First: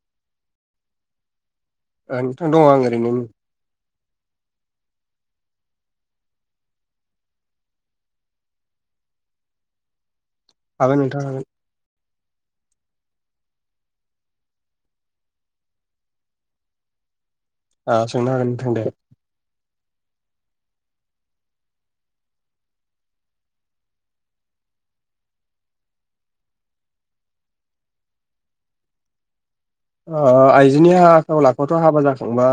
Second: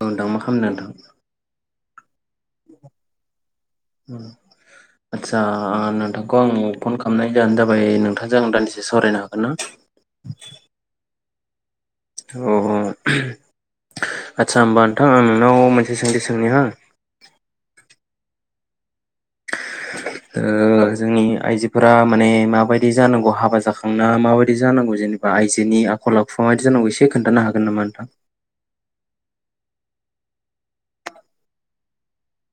ओ नोंथां मा खालामना दं? ओ नोंथां दङ आं ओरैनो नै आदसा नोंथांखौ आं फन खालामनाय जाहोन जाबाय नोंथांजों आं दान्दिसे सावरायनो हागोन ना? हागोन नोंथां हागोन। अ आस्सा होमबा नोंथां आं नोंनाव मोनसे सोंलि सोंनिहो आ सोंनो हागोन नोंथां दे। ओ जोंनि आइजोफोरा माने माबायदि जानांगौ हाबा जाखांना माबायदि जानांगौ जेनेबा आइजोनि आखल आखु माबायदि जानांगौ एसे खोन्थानो हागोन नामा नोंथां? ओ आइजोनि आखल आखुआथ' हाबा जाखांबा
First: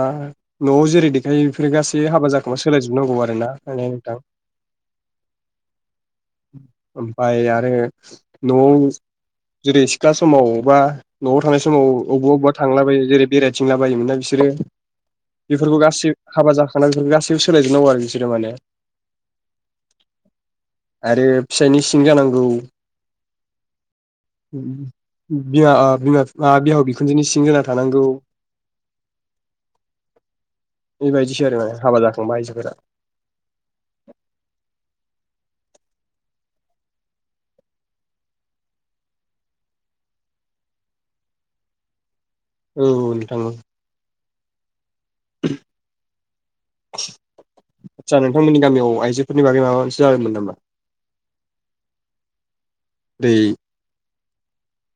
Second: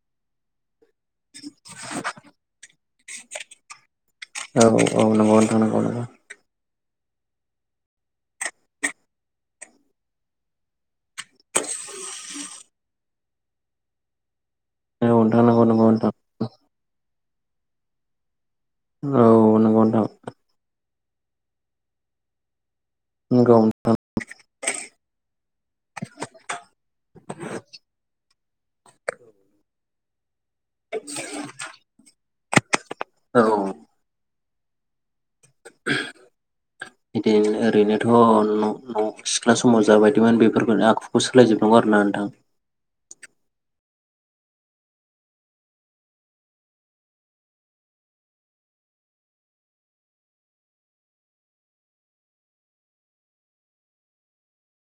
न'आव जेरै दे [unintelligible] बेफोरो गासै हाबा जाखांबा सोलायजुब नंगौ आरो ना माने नोंथां। औ औ नंगौ नोंथां नंगौ नंगौ। ओमफाय आरो न'आव जेरै सिख्ला समाव बा न'आव थानाय समाव अबबा अबबा थांलाबायो जेरै बेरायथिंला बायोमोन ना बिसोरो औ नोंथां नंगौ बेफोरखौ नंगौ नोंथां गासै हाबा जा गासैबो सोलायजोबनांगौ आरो बिसोरो माने औ नंगौ नोंथां नंगौ नोंथां औ आरो फिसायनि सिं जानांगौ बिदिनो बि ओ बिमा बिफा बिहाउ बि खुनजोनि सिं जाना थानांगौ बेबायदिसो आरो माने हाबा जाखांबा आइजोफोरा। औ। बिदिनो ओरैनोथ' न' न' सिख्ला समाव जाबायदिमोन बेफोरखौनो आखुखौ सोलायजोबनांगौ आरो ना नोंथां? औ नोंथां औ। आदसा नोंथांमोननि गामियाव आइजोफोरनि बागै माबा मोनसे जादोंमोन नामा? दैै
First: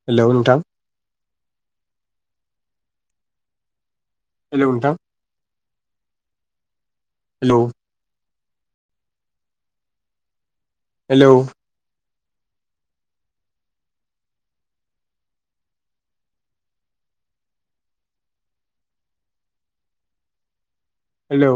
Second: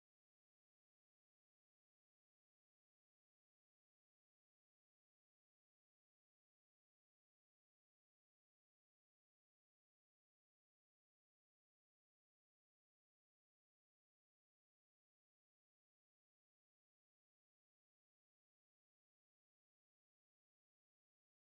हेलौ नोंथां हेलौ नोंथां हेलौ हेलौ हेलौ